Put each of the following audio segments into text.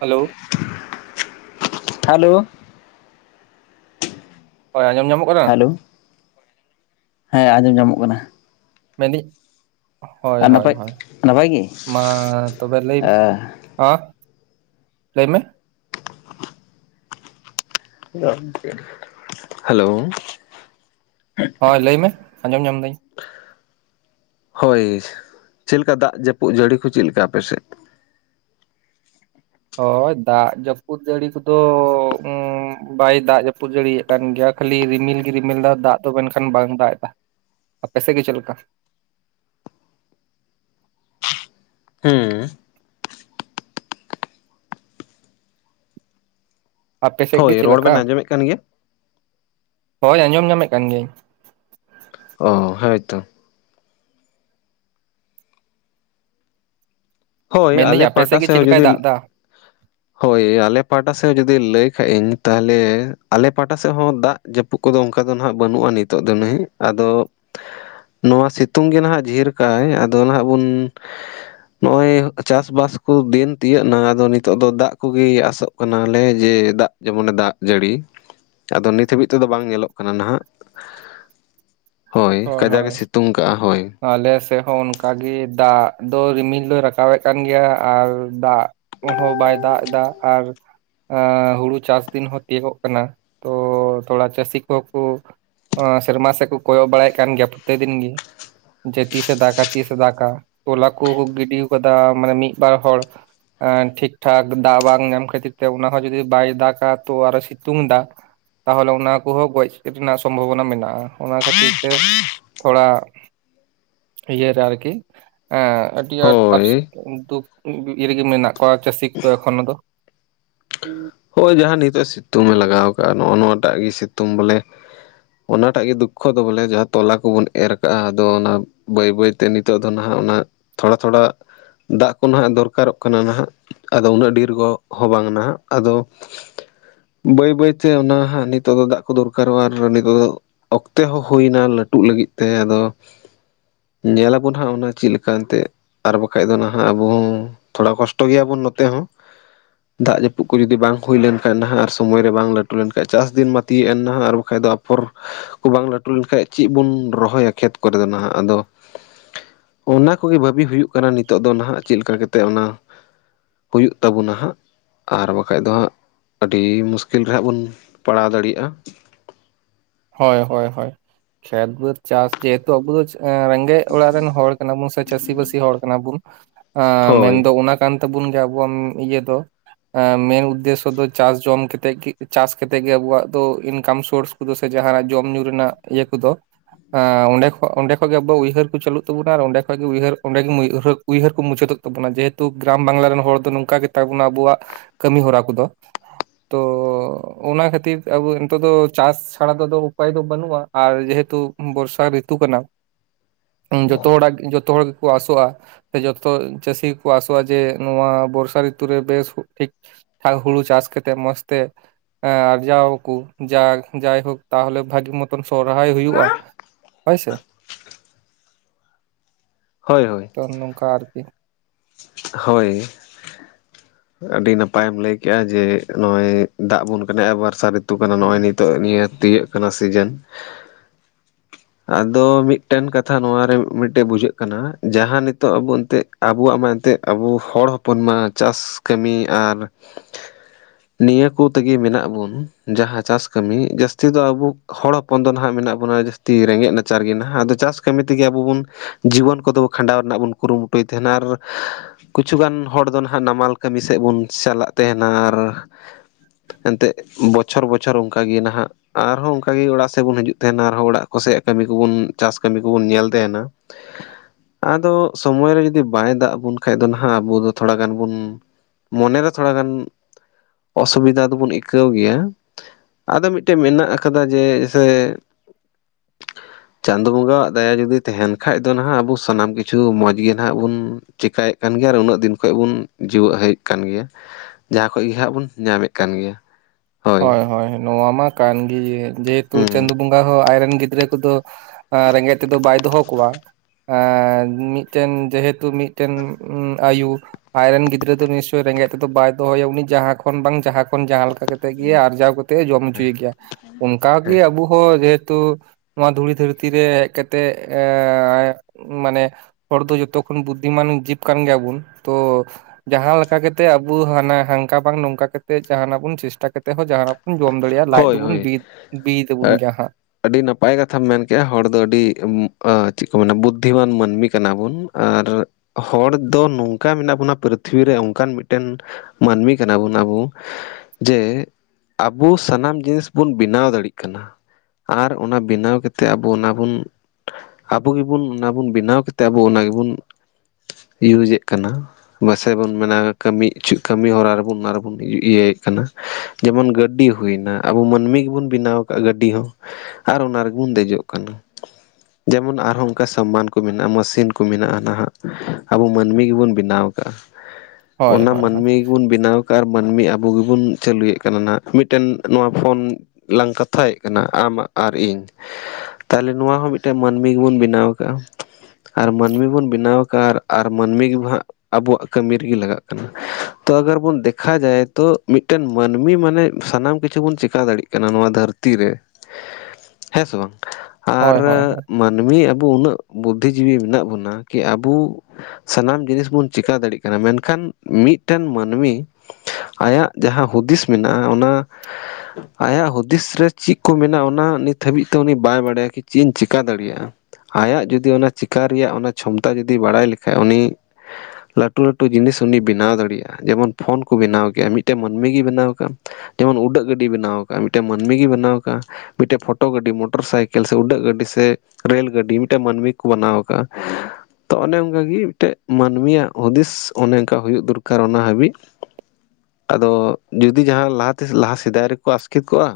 Hello hello ᱦᱳᱸᱚᱢ ᱧᱟᱢᱚᱜ ᱠᱟᱱᱟ ᱦᱮᱞᱳ ᱦᱮᱸ ᱟᱸᱡᱚᱢ ᱧᱟᱢᱚᱜ ᱠᱟᱱᱟ᱾ ᱢᱮᱱᱮᱫ ᱦᱳᱭ ᱟᱨ ᱦᱳᱭ, ᱱᱟᱯᱟᱭ ᱱᱟᱯᱟᱭ ᱜᱮ ᱢᱟ ᱛᱚᱵᱮ ᱞᱟᱹᱭᱢ ᱦᱟᱸ ᱞᱟᱹᱭ ᱢᱮ ᱦᱮᱞᱳ ᱦᱳᱭ ᱞᱟᱹᱭ ᱢᱮ ᱟᱸᱡᱚᱢ ᱧᱟᱢᱫᱟᱹᱧ᱾ ᱦᱳᱭ ᱪᱮᱫᱞᱮᱠᱟ ᱫᱟᱜ ᱡᱟᱹᱯᱩᱫ ᱡᱟᱹᱲᱤ ᱠᱚ ᱪᱮᱫᱞᱮᱠᱟ ᱟᱯᱮ ᱥᱮᱫ? ᱦᱳᱭ ᱫᱟᱜ ᱡᱟᱹᱯᱩᱫ ᱡᱟᱹᱲᱤ ᱠᱚᱫᱚ ᱵᱟᱭ ᱫᱟᱜ ᱡᱟᱹᱯᱩᱫ ᱡᱟᱹᱲᱤ ᱠᱟᱱ ᱜᱮᱭᱟ ᱠᱷᱟᱹᱞᱤ ᱨᱤᱢᱤᱞ ᱜᱮ ᱨᱤᱢᱤᱞᱫᱟ ᱫᱟᱜ ᱫᱚ ᱢᱮᱱᱠᱷᱟᱱ ᱵᱟᱝ ᱫᱟᱜ ᱮᱫᱟ᱾ ᱟᱯᱮᱥᱮᱜ ᱜᱮ ᱪᱮᱫ ᱞᱮᱠᱟ? ᱦᱩᱸ ᱟᱯᱮ ᱥᱮᱫ ᱜᱮ ᱦᱳᱭ ᱪᱮᱫ ᱨᱚᱲ ᱞᱮᱠᱟ? ᱵᱮᱱ ᱟᱸᱡᱚᱢᱮᱫ ᱠᱟᱱ ᱜᱮᱭᱟ ᱦᱳᱭ ᱟᱸᱡᱚᱢ ᱧᱟᱢᱮᱫ ᱠᱟᱱ ᱜᱤᱭᱟᱹᱧ᱾ ᱚ ᱦᱭᱛᱳ ᱦᱳᱭ ᱢᱮᱱᱫᱟᱹᱧ ᱟᱞᱮ ᱟᱯᱮ ᱥᱮᱫ ᱯᱟᱦᱴᱟ ᱜᱮ ᱪᱮᱫ ᱦᱚᱸ ᱞᱮᱠᱟᱭ ᱡᱩᱫᱤ ᱫᱟᱜᱽ ᱫᱟ? ᱦᱳᱭ ᱟᱞᱮ ᱯᱟᱦᱴᱟ ᱥᱮᱫ ᱡᱩᱫᱤ ᱞᱟᱹᱭ ᱠᱷᱟᱡ ᱤᱧ ᱛᱟᱦᱚᱞᱮ ᱟᱞᱮ ᱯᱟᱦᱴᱟ ᱥᱮᱫ ᱦᱚᱸ ᱫᱟᱜ ᱡᱟᱹᱯᱩᱫ ᱠᱚᱫᱚ ᱚᱱᱠᱟ ᱫᱚ ᱦᱟᱸᱜ ᱵᱟᱹᱱᱩᱜᱼᱟ ᱱᱤᱛᱚᱜ ᱫᱚ ᱱᱟᱤᱡ ᱟᱫᱚ ᱱᱚᱣᱟ ᱥᱤᱛᱩᱝ ᱜᱮ ᱱᱟᱦᱟᱸᱜ ᱡᱷᱤᱨ ᱠᱟᱜ ᱟᱭ ᱟᱫᱚ ᱱᱟᱦᱟᱸᱜ ᱵᱚᱱ ᱱᱚᱜᱼᱚᱭ ᱪᱟᱥᱵᱥ ᱠᱚ ᱫᱤᱱ ᱛᱤᱭᱟᱹᱜ ᱮᱱᱟ ᱟᱫᱚ ᱱᱤᱛᱚᱜ ᱫᱚ ᱫᱟᱜ ᱠᱚᱜᱮ ᱟᱥᱚᱜ ᱠᱟᱱᱟᱞᱮ ᱡᱮ ᱫᱟᱜ ᱡᱮᱢᱚᱱᱮ ᱫᱟᱜ ᱡᱟᱹᱲᱤ ᱟᱫᱚ ᱱᱤᱛ ᱦᱟᱹᱵᱤᱡ ᱛᱮᱫᱚ ᱵᱟᱝ ᱧᱮᱞᱚᱜ ᱠᱟᱱᱟ ᱱᱟᱦᱟᱜ ᱦᱳᱭ ᱠᱟᱡᱟᱠ ᱜᱮ ᱥᱤᱛᱩᱝ ᱠᱟᱜᱼᱟ ᱦᱳᱭ ᱟᱞᱮ ᱥᱮᱫ ᱦᱚᱸ ᱚᱱᱠᱟᱜ ᱜᱮ ᱫᱟᱜ ᱫᱚ ᱨᱤᱢᱤᱞ ᱞᱮ ᱨᱟᱠᱟᱵᱮᱫ ᱠᱟᱱ ᱜᱮᱭᱟ ᱟᱨ ᱫᱟᱜ ᱦᱚᱸ ᱵᱟᱭ ᱫᱟᱜ ᱮᱫᱟ ᱟᱨ ᱟ ᱦᱩᱲᱩ ᱪᱟᱥ ᱫᱤᱱ ᱦᱚᱸ ᱛᱤᱭᱳᱜᱚᱜ ᱠᱟᱱᱟ ᱛᱚ ᱛᱷᱚᱲᱟ ᱪᱟᱹᱥᱤ ᱠᱚᱦᱚᱸ ᱠᱚ ᱚ ᱥᱮᱨᱢᱟ ᱥᱮᱫ ᱠᱚ ᱠᱚᱭᱚᱜ ᱵᱟᱲᱟᱭᱮᱫ ᱠᱟᱱ ᱜᱮᱭᱟ ᱯᱚᱛᱮ ᱫᱤᱱ ᱜᱮ ᱡᱮ ᱛᱤᱥᱮ ᱫᱟᱠᱟ ᱛ ᱥᱮᱮ ᱫᱟᱠᱟ ᱛᱚᱞᱟ ᱠᱚ ᱜᱤᱰᱤ ᱟᱠᱟᱫᱟ ᱢᱟᱱᱮ ᱢᱤᱫ ᱵᱟᱨ ᱦᱚᱲ ᱴᱷᱤᱠ ᱴᱷᱟᱠ ᱫᱟᱜ ᱵᱟᱝ ᱧᱟᱢ ᱠᱷᱟᱹᱛᱤᱨ ᱛᱮ ᱚᱱᱟ ᱦᱚᱸᱚᱸ ᱡᱩᱫᱤ ᱵᱟᱭ ᱫᱟᱜᱟ ᱛᱚ ᱟᱨᱚ [unintelligible] ᱛᱩᱝ ᱮᱫᱟ ᱛᱟᱦᱚᱞᱮ ᱚᱱᱟ ᱠᱚᱦᱚᱸ ᱜᱚᱡ ᱨᱮᱱᱟᱜ ᱥᱚᱢᱵᱷᱚᱵᱚᱱᱟ ᱢᱮᱱᱟᱜᱼᱟ ᱚᱱᱟ ᱠᱷᱟᱹᱛᱤᱨ ᱛᱮ ᱛᱷᱚᱲᱟ ᱤᱡᱮᱨᱟ ᱨᱮ ᱟᱨᱠᱤ ᱦᱮᱸ ᱟᱹᱰᱤ ᱟᱸᱴ ᱦᱳᱭ [unintelligible] ᱫᱩ [unintelligible] ᱨᱮᱜᱮ ᱢᱮᱱᱟᱜ ᱠᱚᱣᱟ ᱪᱟᱹᱥᱤ ᱠᱚᱫᱚ ᱮᱠᱷᱚᱱᱳ ᱫᱚ ᱦᱚᱜᱼᱭ ᱡᱟᱦᱟᱸ ᱱᱤᱛᱚᱜᱜ ᱥᱤᱛᱩᱝᱮ ᱞᱟᱜᱟᱣ ᱟᱠᱟᱫ ᱱᱚᱜᱼᱚ ᱱᱚᱣᱟᱴᱟᱜ ᱜᱮ ᱥᱤᱛᱩᱝ ᱵᱚᱞᱮ ᱚᱱᱟᱴᱟᱜ ᱜᱮ ᱫᱩᱠᱠᱷᱚ ᱫᱚ ᱵᱚᱞᱮ ᱡᱟᱦᱟᱸ ᱛᱚᱞᱟ ᱠᱚᱵᱚᱱ ᱮᱨ ᱠᱟᱜᱼᱟ ᱟᱫᱚ ᱚᱱᱟ ᱵᱟᱹᱭ ᱵᱟᱹᱭᱛᱮ ᱱᱤᱛᱚᱜ ᱫᱚ ᱱᱟᱦᱟᱜ ᱚᱱᱟ ᱛᱷᱚᱲᱟ ᱛᱷᱚᱲᱟ ᱫᱟᱜ ᱠᱚ ᱱᱟᱦᱟᱜ ᱫᱚᱨᱠᱟᱨᱚᱜ ᱠᱟᱱᱟ ᱱᱟᱦᱟᱜ ᱟᱫᱚ ᱩᱱᱟᱹᱜ ᱰᱷᱮᱨ ᱜᱚ ᱦᱚᱸ ᱵᱟᱝ ᱱᱟᱦᱟᱜ ᱟᱫᱚ ᱵᱟᱹᱭ ᱵᱟᱹᱭᱛᱮ ᱚᱱᱟ ᱦᱟᱸᱜ ᱱᱤᱛᱳᱜ ᱫᱚ ᱫᱟᱜ ᱠᱚᱫᱚ ᱫᱚᱨᱠᱟᱨᱚᱜᱼᱟ ᱟᱨ ᱱᱤᱛᱳᱜ ᱫᱚ ᱚᱠᱛᱮ ᱦᱚᱸ ᱦᱩᱭᱱᱟ ᱞᱟᱹᱴᱩᱜ ᱞᱟᱹᱜᱤᱫ ᱛᱮ ᱟᱫᱚ ᱧᱮᱞᱞᱟᱵᱚᱱ ᱦᱟᱸᱜ ᱚᱱᱟ ᱪᱮᱫ ᱞᱮᱠᱟ ᱮᱱᱛᱮᱜ ᱟᱨ ᱵᱟᱠᱷᱟᱡ ᱫᱚ ᱱᱟᱦᱟᱜ ᱟᱵᱚ ᱦᱚᱸ ᱛᱷᱚᱲᱟ ᱠᱚᱥᱴᱚ ᱜᱮᱭᱟᱵᱚᱱ ᱱᱚᱛᱮ ᱦᱚᱸ ᱫᱟᱜ ᱡᱟᱹᱯᱩᱫ ᱠᱚ ᱡᱩᱫᱤ ᱵᱟᱝ ᱦᱩᱭ ᱞᱮᱱᱠᱷᱟᱱᱡ ᱱᱟᱦ ᱟᱨ ᱥᱚᱢᱚᱭ ᱨᱮ ᱵᱟᱝ ᱞᱟᱹᱴᱩ ᱞᱮᱱᱠᱷᱟᱡ ᱪᱟᱥ ᱫᱤᱱ ᱢᱟᱛᱤᱭᱳᱱ ᱱᱟ ᱟᱨ ᱵᱟᱠᱟᱡ ᱫᱚ ᱟᱯᱚᱨ [unintelligible] ᱵᱟᱝ ᱞᱟᱹᱴᱩ ᱞᱮᱱᱠᱷᱷᱟ ᱪᱮᱫ ᱵᱚᱱ ᱨᱚᱦᱚᱭᱟ ᱠᱷᱮᱛ ᱠᱚᱨᱮ ᱫᱚ ᱱᱟᱦᱟᱜ ᱟᱫᱚ ᱚᱱᱟ ᱠᱚᱜᱮ ᱵᱷᱟᱹᱵᱤ ᱦᱩᱭᱩᱜ ᱠᱟᱱᱟ ᱱᱤᱛᱚᱜ ᱫᱚ ᱱᱟᱦᱟᱜ ᱪᱮᱫ ᱞᱮᱠᱟ ᱠᱟᱛᱮᱜ ᱚᱱᱟ ᱦᱩᱭᱩᱜ ᱛᱟᱵᱚᱱᱟ ᱦᱟᱸᱜ ᱟᱨ ᱵᱟᱠᱷᱟᱡ ᱫᱚ ᱟᱹᱰᱤ ᱢᱩᱥᱠᱤᱞ ᱨᱮᱦᱟᱸᱜ ᱵᱚᱱ ᱯᱟᱲᱟᱳ ᱫᱟᱲᱮᱭᱟᱜᱼᱟ ᱦᱭ ᱦᱭ ᱦᱭ ᱠᱷᱮᱛ ᱵᱟᱛ ᱪᱟᱥ ᱡᱮᱦᱮᱛᱩᱵ ᱨᱮᱸᱜᱮᱡ ᱚᱲᱟᱜ ᱨᱮᱱ ᱦᱚᱲ ᱠᱟᱱᱟᱵᱩᱱ ᱥᱮ ᱪᱟᱹᱥᱤ ᱵᱟᱟᱹᱥᱤ ᱦᱚᱲ ᱠᱟᱱᱟ ᱵᱩᱱ ᱟ ᱦᱳᱭ ᱢᱮᱱᱫᱚ ᱚᱱᱟ ᱠᱟᱱ ᱛᱟᱵᱚᱱ ᱜᱮᱭᱟ ᱟᱵᱚᱣᱟᱜ ᱤᱭᱟᱹ ᱫᱚ ᱢᱮᱱ ᱩᱫᱽᱫᱮᱥᱥᱚ ᱫᱚ ᱪᱟᱥ ᱡᱚᱢ ᱠᱟᱛᱮᱜᱮ ᱪᱟᱥ ᱠᱟᱛᱮᱮᱫ ᱜᱮ ᱟᱵᱚᱣᱟᱜ ᱫᱚ ᱤᱱᱠᱟᱢ ᱥᱳᱨᱥ ᱠᱚᱫᱚ ᱥᱮ ᱡᱟᱦᱱᱟᱜ ᱡᱚᱢ ᱧᱩ ᱨᱮᱱᱟᱜ ᱤᱭᱟᱹ ᱠᱚᱫᱚ ᱟ ᱚᱸᱰᱮ ᱠᱷᱚᱱ ᱚᱸᱰᱮ ᱠᱷᱚᱡ ᱜᱮ ᱟᱵᱚᱣᱟᱜ ᱩᱭᱦᱟᱹᱨ ᱠᱚ ᱪᱟᱹᱞᱩᱜ ᱛᱟᱵᱚᱱᱟ ᱟᱨ ᱚᱸᱰᱮ ᱠᱷᱚᱡ ᱜᱮ ᱩᱭᱦᱟᱹᱨ ᱚᱸᱰᱮ ᱜᱮ ᱩᱭᱦᱟᱹᱨ-ᱟ ᱩᱭᱦᱟᱹᱨ ᱠᱚ ᱢᱩᱪᱟᱹᱫᱚᱜ ᱛᱟᱵᱚᱱᱟ ᱡᱮᱦᱮᱛᱩ ᱜᱮᱨᱟᱢ ᱵᱟᱝᱞᱟ ᱨᱮᱱ ᱦᱚᱲ ᱫᱚ ᱱᱚᱝᱠᱟ ᱜᱮᱛᱟᱵᱚᱱᱟ ᱟᱵᱚᱣᱟᱜ ᱠᱟᱹᱢᱤ ᱦᱚᱨᱟ ᱠᱚᱫᱚ ᱛᱚ ᱚᱱᱟ ᱠᱷᱟᱹᱛᱤᱨ ᱟᱵᱚ ᱱᱤᱛᱚᱜ ᱫᱚ ᱪᱟᱥ [unintelligible] ᱟ ᱪᱟᱲᱟ ᱛᱮᱫᱚ ᱩᱯᱟᱭ ᱫᱚ ᱵᱟᱹᱱᱩᱜᱼᱟ ᱟᱨ ᱡᱮᱦᱮᱛᱩ ᱵᱚᱨᱥᱟ ᱨᱤᱛᱩ ᱠᱟᱱᱟ ᱡᱚᱛ ᱦᱚᱲᱟᱜ ᱡᱚᱛ ᱦᱚᱲ [unintelligible] ᱠᱚ ᱟᱥᱚᱜᱼᱟ ᱡᱚᱛᱚ ᱪᱟᱹᱥᱤᱠᱚ ᱟᱥᱚᱜᱼᱟ ᱡᱮ ᱱᱚᱣᱟ ᱵᱚᱨᱥᱟ ᱨᱤᱛᱩ ᱨᱮ ᱵᱮᱥ ᱴᱷᱤᱠ ᱦᱩᱲᱩ ᱪᱟᱥ ᱠᱟᱛᱮᱜ ᱢᱚᱸᱡᱽ ᱛᱮ ᱟᱨᱡᱟᱳ ᱟᱠᱚ ᱡᱟ ᱡᱟᱭᱦᱳᱠ ᱛᱟᱦᱚᱞᱮ ᱵᱷᱟᱹᱜᱤ ᱢᱚᱛᱚᱱ ᱥᱚᱨᱦᱟᱭ ᱦᱩᱭᱩᱜᱼᱟ ᱦᱳᱭᱥᱮ ᱦᱳᱭ ᱦᱳᱭ ᱛ ᱱᱚᱝᱠᱟ ᱟᱨᱠᱤ ᱦᱳᱭ ᱟᱹᱰᱤ ᱱᱟᱯᱟᱭᱮᱢ ᱞᱟᱹᱭ ᱠᱮᱫᱼᱟ ᱡᱮ ᱱᱚᱜ ᱚᱚᱭ ᱫᱟᱜ ᱵᱚᱱ ᱠᱟᱱᱟ ᱵᱚᱨᱥᱟ ᱨᱤᱛᱩ ᱠᱟᱱᱟ ᱱᱚᱜ ᱚᱚᱭ ᱱᱤᱛᱚᱜ ᱱᱤᱭᱟᱹ ᱛᱤᱭ ᱠᱟᱱᱟ ᱥᱤᱡᱮᱱ ᱟᱫᱚ ᱢᱤᱫᱴᱮᱱ ᱠᱟᱛᱷᱟ ᱱᱚᱣᱟ ᱨᱮ ᱢᱤᱫᱴᱮᱱ ᱵᱩᱡᱷᱟᱹᱜ ᱠᱟᱱᱟ ᱡᱟᱦᱟᱸ ᱱᱤᱛᱚᱜ ᱟᱵᱚ ᱮᱱᱛᱮᱫ ᱟᱵᱚᱣᱟᱜ ᱢᱟ ᱢᱱᱛᱮᱫ ᱟᱵᱚ ᱦᱚᱲ ᱦᱚᱯᱚᱱ ᱢᱟ ᱪᱟᱥ ᱠᱟᱹᱢᱤ ᱟᱨ ᱱᱤᱭᱟᱹ ᱠᱚ ᱛᱮᱜᱮ ᱢᱮᱱᱟᱜ ᱵᱩᱱ ᱡᱟᱦᱟᱸ ᱪᱟᱥ ᱠᱟᱹᱢᱤ ᱡᱟᱹᱥᱛᱤ ᱫᱚ ᱟᱵᱚ ᱦᱚᱲ ᱦᱚᱯᱚᱱ ᱫᱚ ᱱᱟᱦᱟᱜ ᱢᱮᱱᱟᱜ ᱵᱚᱱᱟ ᱡᱟᱹᱥ ᱛᱤ ᱨᱮᱸᱜᱮᱡ ᱱᱟᱪᱟᱨ ᱜᱮ ᱱᱟᱦᱟᱜ, ᱟᱫᱚ ᱪᱟᱥ ᱠᱟᱹᱢᱤ ᱛᱮᱜᱮ ᱟᱵᱚ ᱵᱚᱱ ᱡᱤᱭᱚᱱ ᱠᱚᱫᱚ ᱠᱷᱟᱸᱰᱟᱣ ᱨᱮᱱᱟᱜ ᱵᱚᱱ ᱠᱩᱨᱩᱢᱩᱴᱩᱭ ᱛᱟᱦᱮᱱᱟ ᱾ ᱟᱨ ᱠᱤᱪᱷᱩᱩᱜᱟᱱ ᱦᱚᱲ ᱫᱚ ᱱᱟᱦᱟᱸᱜ ᱱᱟᱢᱟᱞ ᱠᱟᱹᱢᱤ ᱥᱮᱫ ᱵᱚᱱ ᱪᱟᱞᱟᱜ ᱛᱟᱦᱮᱱᱟ, ᱟᱨ ᱮᱱᱛᱮᱜ ᱵᱚᱪᱷᱚᱨ ᱵᱚᱪᱷᱚᱨ ᱚᱱᱠᱟ ᱜᱮ ᱱᱟᱦᱟᱜ ᱟᱨᱦᱚᱸ ᱚᱱᱠᱟᱜ ᱜᱮ ᱚᱲᱟᱜ ᱥᱮᱫ ᱵᱚᱱ ᱦᱤᱡᱩᱜ ᱛᱟᱦᱮᱱᱟ ᱟᱨᱦᱚᱸ ᱚᱲᱟᱜ ᱠᱚᱥᱮ-ᱟᱜ ᱠᱟᱹᱢᱤ ᱠᱚᱵᱚᱱ ᱪᱟᱥ ᱠᱟᱹᱢᱤ ᱠᱚᱵᱚᱱ ᱧᱮᱞ ᱛᱟᱦᱮᱱᱟ ᱾ ᱟᱫᱚ ᱥᱚᱢᱚᱭ ᱨᱮ ᱡᱩᱫᱤ ᱵᱟᱭ ᱫᱟᱜ ᱟᱵᱚᱱ ᱠᱷᱟᱡ ᱫᱚ ᱱᱟᱦᱟᱸᱜ ᱟᱵᱚ ᱫᱚ ᱛᱷᱚᱲᱟ ᱜᱟᱱ ᱵᱚᱱ ᱢᱚᱱᱮ ᱨᱮ ᱛᱷᱚᱲᱟ ᱜᱟᱱ ᱚᱥᱩᱵᱤᱫᱟ ᱫᱚᱵᱚᱱ ᱟᱹᱭᱠᱟᱹᱣ ᱜᱮᱭᱟ ᱾ ᱟᱫᱚ ᱢᱤᱫᱴᱮᱱ ᱢᱮᱱᱟᱜ ᱟᱠᱟᱫᱟ ᱡᱮ ᱥᱮ ᱪᱟᱸᱫᱚ ᱵᱚᱸᱜᱟᱣᱟᱜ ᱫᱟᱭᱟ ᱡᱩᱫᱤ ᱛᱟᱦᱮᱱ ᱠᱷᱟᱡ ᱫᱚ ᱱᱟᱦᱜ ᱟᱵᱚ ᱥᱟᱱᱟᱢ ᱠᱤᱪᱷᱩ ᱢᱚᱡᱽ ᱜᱮ ᱱᱟᱦᱜ ᱵᱚᱱ ᱪᱮᱠᱟᱭᱮᱫ ᱠᱟᱱ ᱜᱮᱭᱟ ᱟᱨ ᱩᱱᱟᱹᱜ ᱫᱤᱱ ᱠᱷᱚᱱ ᱵᱚᱱ ᱡᱤᱣᱮᱫ ᱦᱮᱡ ᱠᱟᱱ ᱜᱮᱭᱟ ᱾ ᱡᱟᱦᱟᱸ ᱠᱷᱚᱡ ᱜᱮ ᱦᱟᱸᱜ ᱵᱚᱱ ᱧᱟᱢᱮᱫ ᱠᱟᱱ ᱜᱮᱭᱟ ᱾ ᱦᱳᱭ ᱦᱳᱭ, ᱱᱚᱣᱟ ᱢᱟ ᱠᱟᱱ ᱜᱮ, ᱡᱮᱦᱮᱛᱩ ᱦᱩᱸ ᱪᱟᱸᱫᱩ ᱵᱚᱸᱜᱟ ᱦᱚᱸ ᱟᱡ ᱨᱮᱱ ᱜᱤᱫᱽᱨᱟᱹ ᱠᱚᱫᱚ ᱟᱨ ᱨᱮᱸᱜᱮᱡ ᱛᱮ ᱫᱚ ᱵᱟᱭ ᱫᱚᱦᱚ ᱠᱚᱣᱟ ᱾ ᱟᱸ ᱢᱤᱫᱴᱮᱱ ᱡᱮᱦᱮᱛᱩ ᱢᱤᱫᱴᱮᱱ ᱟᱭᱩ ᱟᱡ ᱨᱮᱱ ᱜᱤᱫᱽᱨᱟᱹ ᱫᱚ ᱱᱤᱥᱪᱭ ᱨᱮᱸᱜᱮᱡ ᱛᱮᱫᱚ ᱵᱟᱭ ᱫᱚᱦᱚᱭᱟ ᱩᱱᱤ ᱡᱟᱦᱟᱸ ᱠᱷᱚᱱ ᱵᱟᱝ ᱡᱟᱦᱟᱸ ᱠᱷᱚᱱ ᱡᱟᱦᱟᱸ ᱞᱮᱠᱟ ᱠᱟᱛᱮ ᱜᱮ ᱟᱨᱡᱟᱣ ᱠᱟᱛᱮ ᱡᱚᱢ ᱦᱚᱪᱚᱭᱮ ᱜᱮᱭᱟ, ᱚᱱᱠᱟ ᱜᱮ ᱦᱮᱸ ᱟᱵᱚ ᱦᱚᱸ ᱡᱮᱦᱮᱛᱩ ᱱᱚᱣᱟ ᱫᱷᱩᱲᱤ ᱫᱷᱟᱹᱨᱛᱤ ᱨᱮ ᱦᱮᱡ ᱠᱟᱛᱮ ᱮ ᱢᱟᱱᱮ ᱦᱚᱲ ᱫᱚ ᱡᱚᱛᱚ ᱠᱷᱚᱱ ᱵᱩᱫᱽᱫᱷᱤᱢᱟᱱ ᱡᱤᱵ ᱠᱟᱱ ᱜᱮᱭᱟᱵᱚᱱ ᱛᱚ ᱾ ᱡᱟᱦᱟᱸ ᱞᱮᱠᱟ ᱠᱟᱛᱮ ᱟᱵᱚ ᱦᱟᱱᱟ ᱦᱟᱱᱠᱟ ᱵᱟᱝ ᱱᱚᱝᱠᱟ ᱠᱟᱛᱮ ᱡᱟᱦᱟᱸᱱᱟᱜ ᱵᱩᱱ ᱪᱮᱥᱴᱟ ᱠᱟᱛᱮ ᱦᱚᱸ ᱡᱟᱦᱟᱸᱱᱟᱜ ᱵᱚᱱ ᱡᱚᱢ ᱫᱟᱲᱮᱭᱟᱜᱼᱟ ᱞᱟᱡ ᱦᱳᱭ ᱫᱚᱵᱚᱱ ᱦᱳᱭ ᱵᱤ ᱵᱤᱭ ᱛᱟᱵᱚᱱ ᱜᱮᱭᱟ ᱦᱟᱸᱜ ᱾ ᱟᱹᱰᱤ ᱱᱟᱯᱟᱭ ᱠᱟᱛᱷᱟᱢ ᱢᱮᱱ ᱠᱮᱜᱼᱟ, ᱦᱚᱲ ᱫᱚ ᱟᱹᱰᱤ ᱪᱮᱫ ᱠᱚ ᱢᱮᱱᱟ ᱵᱩᱫᱽᱫᱷᱤᱢᱟᱱ ᱢᱟᱹᱱᱢᱤ ᱠᱟᱱᱟ ᱵᱚᱱ, ᱟᱨ ᱦᱚᱲ ᱫᱚ ᱱᱚᱝᱠᱟ ᱢᱮᱱᱟᱜ ᱵᱚᱱᱟ ᱯᱨᱤᱛᱤᱵᱤ ᱨᱮ ᱚᱱᱠᱟᱱ ᱢᱤᱫᱴᱮᱱ ᱢᱟᱹᱱᱢᱤ ᱠᱟᱱᱟᱵᱚᱱ ᱟᱵᱚ, ᱡᱮ ᱟᱵᱚ ᱥᱟᱱᱟᱢ ᱡᱤᱱᱤᱥ ᱵᱩᱱ ᱵᱮᱱᱟᱣ ᱫᱟᱲᱮᱭᱟᱜ ᱠᱟᱱᱟ ᱾ ᱟᱨ ᱚᱱᱟ ᱵᱮᱱᱟᱣ ᱠᱟᱛᱮ ᱟᱵᱚ ᱚᱱᱟ ᱵᱚᱱ ᱟᱵᱚ ᱜᱮᱵᱚᱱ ᱚᱱᱟ ᱵᱚᱱ ᱵᱮᱱᱟᱣ ᱠᱟᱛᱮᱫ ᱟᱵᱚ ᱚᱱᱟ ᱜᱮᱵᱚᱱ ᱤᱭᱩᱡᱮᱜ ᱠᱟᱱᱟ ᱾ ᱯᱟᱥᱮᱡ ᱵᱚᱱ ᱢᱮᱱᱟ ᱠᱟᱹᱢᱤ ᱩᱪᱩ ᱠᱟᱹᱢᱤ ᱦᱚᱨᱟ ᱚᱱᱟ ᱨᱮᱵᱚᱱ ᱤᱭᱟᱹᱭᱮᱫ ᱠᱟᱱᱟ ᱾ᱡᱮᱢᱚᱱ ᱜᱟᱹ ᱜᱟᱹᱰᱤ ᱦᱩᱭᱱᱟ, ᱟᱵᱚ ᱢᱟᱹᱱᱢᱤ ᱜᱮᱵᱚᱱ ᱵᱮᱱᱟᱣ ᱠᱟᱜ ᱜᱟᱹᱰᱤ ᱦᱚᱸ ᱟᱨ ᱚᱱᱟ ᱨᱮᱜᱮᱵᱚᱱ ᱫᱮᱡᱚᱜ ᱠᱟᱱᱟ ᱾ [inaudible] ᱡᱮᱢᱚᱱ ᱟᱨᱦᱚᱸ ᱚᱱᱠᱟ ᱥᱟᱢᱟᱱ ᱠᱚ ᱢᱮᱱᱟᱜᱼᱟ, ᱢᱮᱥᱤᱱ ᱠᱚ ᱢᱮᱱᱟᱜᱼᱟ ᱱᱟᱦᱟᱜ ᱟᱵᱚ ᱢᱟᱹᱱᱢᱤ ᱜᱮᱵᱚᱱ ᱵᱮᱱᱟᱣ ᱠᱟᱫ-ᱟ ᱾ [inaudible] ᱚᱱᱟ ᱦᱳᱭ ᱦᱳᱭ ᱢᱟᱹᱱᱢᱤ ᱜᱮᱵᱩᱱ ᱵᱮᱱᱟᱣ ᱟᱠᱟᱜ ᱟᱨ ᱢᱟᱹᱱᱢᱤ ᱟᱵᱚ ᱜᱮᱵᱩᱱ ᱪᱟᱹᱞᱩᱭᱮᱫ ᱠᱟᱱᱟ ᱱᱟᱜ ᱾ ᱢᱤᱫᱴᱮᱱ ᱱᱚᱣᱟ ᱯᱷᱳᱱ ᱞᱟᱝ ᱠᱟᱛᱷᱟᱭᱮᱫ ᱠᱟᱱᱟ ᱟᱢᱟᱜ ᱟᱨ ᱤᱧ ᱾ ᱛᱟᱦᱞᱮ ᱱᱚᱣᱟ ᱦᱚᱸ ᱢᱤᱫᱴᱮᱱ ᱢᱟᱹᱱᱢᱤ ᱜᱮᱵᱩᱱ ᱵᱮᱱᱟᱣ ᱟᱠᱟᱜᱼᱟ ᱾ ᱟᱨ ᱢᱟᱹᱱᱢᱤ ᱵᱚᱱ ᱵᱮᱱᱟᱣ ᱟᱠᱟᱫ-ᱟ ᱟᱨ ᱢᱟᱹᱱᱢᱤ ᱜᱮᱵᱚ ᱦᱟᱸᱜ ᱟᱵᱚᱣᱟᱜ ᱠᱟᱹᱢᱤ ᱨᱮᱜᱮ ᱞᱟᱜᱟᱜ ᱠᱟᱱᱟ ᱾ ᱛᱚ ᱟᱜᱟᱨ ᱵᱚᱱ ᱫᱮᱠᱷᱟ ᱡᱟᱭ ᱛᱚ ᱢᱤᱫᱴᱮᱱ ᱢᱟᱹᱱᱢᱤ ᱢᱟᱱᱮ ᱥᱟᱱᱟᱢ ᱠᱤᱪᱷᱩ ᱵᱚᱱ ᱪᱮᱠᱟ ᱫᱟᱲᱮ ᱠᱟᱱᱟ ᱱᱚᱣᱟ ᱫᱷᱟᱹᱨᱛᱤ ᱨᱮ, ᱦᱮᱸ ᱥᱮ ᱵᱟᱝ? ᱟᱨ ᱦᱳᱭ ᱦᱳᱭ ᱦᱳᱭ ᱢᱟᱹᱱᱢᱤ ᱟᱵᱚ ᱩᱱᱟᱹᱜ ᱵᱩᱫᱽᱫᱷᱤ ᱡᱤᱵᱤ ᱢᱮᱱᱟᱜ ᱵᱚᱱᱟ ᱠᱤ ᱟᱵᱚ ᱥᱟᱱᱟᱢ ᱡᱤᱱᱤᱥ ᱵᱚᱱ ᱪᱤᱠᱟ ᱫᱟᱲᱮ ᱠᱟᱱᱟ, ᱢᱮᱱᱠᱷᱟᱱ ᱢᱤᱫᱴᱮᱱ ᱢᱟᱹᱱᱢᱤ ᱟᱭᱟᱜ ᱡᱟᱦᱟᱸ ᱦᱩᱫᱤᱥ ᱢᱮᱱᱟᱜᱼᱟ ᱚᱱᱟ ᱟᱭᱟᱜ ᱦᱩᱫᱤᱥ ᱨᱮ ᱪᱮᱫ ᱠᱚ ᱢᱮᱱᱟᱜ ᱚᱱᱟ ᱱᱤᱛ ᱦᱟᱹᱵᱤᱡ ᱛᱮ ᱩᱱᱤ ᱵᱟᱭ ᱵᱟᱲᱟᱭᱟ ᱠᱤ ᱪᱮᱫ ᱤᱧ ᱪᱮᱠᱟ ᱫᱟᱲᱮᱭᱟᱜᱼᱟ ᱾ ᱟᱭᱟᱜ ᱡᱩᱫᱤ ᱚᱱᱟ ᱪᱤᱠᱟ ᱨᱮᱭᱟᱜ ᱚᱱᱟ ᱪᱷᱚᱢᱚᱛᱟ ᱡᱩᱫᱤ ᱵᱟᱲᱟᱭ ᱞᱮᱠᱷᱟᱡ, ᱩᱱᱤ ᱞᱟᱹᱴᱩ ᱞᱟᱹᱴᱩ ᱡᱤᱱᱤᱥ ᱩᱱᱤ ᱵᱮᱱᱟᱣ ᱫᱟᱲᱮᱭᱟᱜᱼᱟ ᱾ ᱡᱮᱢᱚᱱ ᱯᱷᱳᱱ ᱠᱚ ᱵᱮᱱᱟᱣ ᱠᱮᱜᱼᱟ ᱢᱤᱫᱴᱮᱱ ᱢᱟᱹᱱᱢᱤ ᱜᱮᱭ ᱵᱮᱱᱟᱣ ᱠᱟᱜᱼᱟ ᱾ ᱡᱮᱢᱚᱱ ᱩᱰᱟᱹᱜ ᱜᱟᱹᱰᱤ ᱵᱮᱱᱟᱣ ᱟᱠᱟᱜ-ᱟ, ᱢᱤᱫᱴᱮᱱ ᱢᱟᱹᱱᱢᱤ ᱜᱮᱭ ᱵᱮᱱᱟᱣ ᱟᱠᱟᱜᱼᱟ ᱾ ᱢᱤᱫᱴᱮᱜ ᱯᱷᱳᱴᱳ ᱜᱟᱹᱰᱤ, ᱢᱚᱴᱚᱨ ᱥᱟᱭᱠᱮᱞ, ᱥᱮ ᱩᱰᱟᱹᱜ ᱜᱟᱹᱰᱤ ᱥᱮ ᱨᱮᱹᱞ ᱜᱟᱹᱰᱤ ᱢᱤᱫᱴᱮᱱ ᱢᱟᱹᱱᱢᱤ ᱠᱚ ᱵᱮᱱᱟᱣ ᱠᱟᱜᱼᱟ ᱾ ᱛᱚ ᱚᱱᱮ ᱚᱱᱠᱟ ᱜᱮ ᱢᱤᱫᱴᱮᱱ ᱢᱟᱹᱱᱢᱤᱭᱟᱜ ᱦᱩᱫᱤᱥ ᱚᱱᱮ ᱚᱱᱠᱟ ᱦᱩᱭᱩᱜ ᱫᱚᱨᱠᱟᱨ ᱚᱱᱟ ᱦᱟᱹᱵᱤᱡ ᱾ ᱟᱫᱚ ᱡᱩᱫᱤ ᱡᱟᱦᱟᱸ ᱞᱟᱦᱟ ᱛᱮ ᱞᱟᱦᱟ ᱥᱮᱫᱟᱭ ᱨᱮᱠᱚ ᱟᱥᱠᱮᱛ ᱠᱚᱜᱼᱟ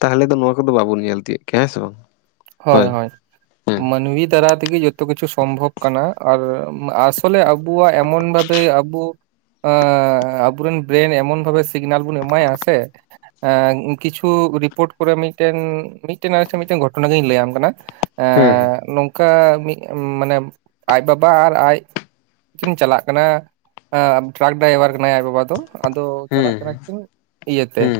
ᱛᱟᱦᱚᱞᱮ ᱫᱚ ᱱᱚᱣᱟ ᱠᱚᱫᱚ ᱵᱟᱵᱚᱱ ᱧᱮᱞ ᱛᱤᱭᱳ ᱠᱮᱭᱟ ᱾ ᱦᱮᱸ ᱥᱮ ᱵᱟᱝ? ᱦᱳᱭ ᱦᱳᱭ ᱦᱮᱸ ᱾ ᱢᱟᱹᱱᱢᱤ ᱫᱟᱨᱟ ᱛᱮᱜᱮ ᱡᱚᱛᱚ ᱠᱤᱪᱷᱩ ᱥᱚᱢᱵᱷᱚᱵ ᱠᱟᱱᱟ ᱟᱨ ᱟᱥᱚᱞᱮ ᱟᱵᱚᱣᱟᱜ ᱮᱢᱚᱱ ᱵᱷᱟᱵᱮ ᱟᱵᱚ ᱟᱵᱚᱨᱮᱱ ᱵᱨᱮᱱ ᱮᱢᱚᱱ ᱵᱷᱟᱵᱮ ᱥᱤᱜᱽᱱᱟᱞ ᱵᱚᱱ ᱮᱢᱟᱭᱟ ᱥᱮ, ᱠᱤᱪᱷᱩ ᱨᱤᱯᱳᱨᱴ ᱠᱚᱨᱮ ᱢᱤᱫᱴᱮᱱ ᱢᱤᱫᱴᱮᱱ ᱟᱞᱮ ᱴᱷᱮᱱ ᱱᱢᱤᱫᱴᱮᱱ ᱜᱷᱚᱴᱚᱱᱟ ᱜᱤᱧ ᱞᱟᱹᱭᱟᱢ ᱠᱟᱱᱟ, ᱮᱻ ᱦᱮᱸ ᱱᱚᱝ ᱠᱟ ᱢᱤᱫ ᱢᱟᱱᱮ ᱟᱡ ᱵᱟᱵᱟ ᱟᱨ ᱟᱡ, ᱠᱤᱱ ᱪᱟᱞᱟᱜ ᱠᱟᱱᱟ, ᱴᱨᱟᱠ ᱰᱟᱭᱵᱷᱟᱨ ᱠᱟᱱᱟᱭ ᱟᱡ ᱵᱟᱵᱟ ᱫᱚ ᱟᱫᱚ ᱦᱮᱸ ᱪᱟᱞᱟᱜ ᱠᱟᱱᱟ ᱠᱤᱱ ᱤᱭᱟᱹᱛᱮ, ᱦᱮᱸ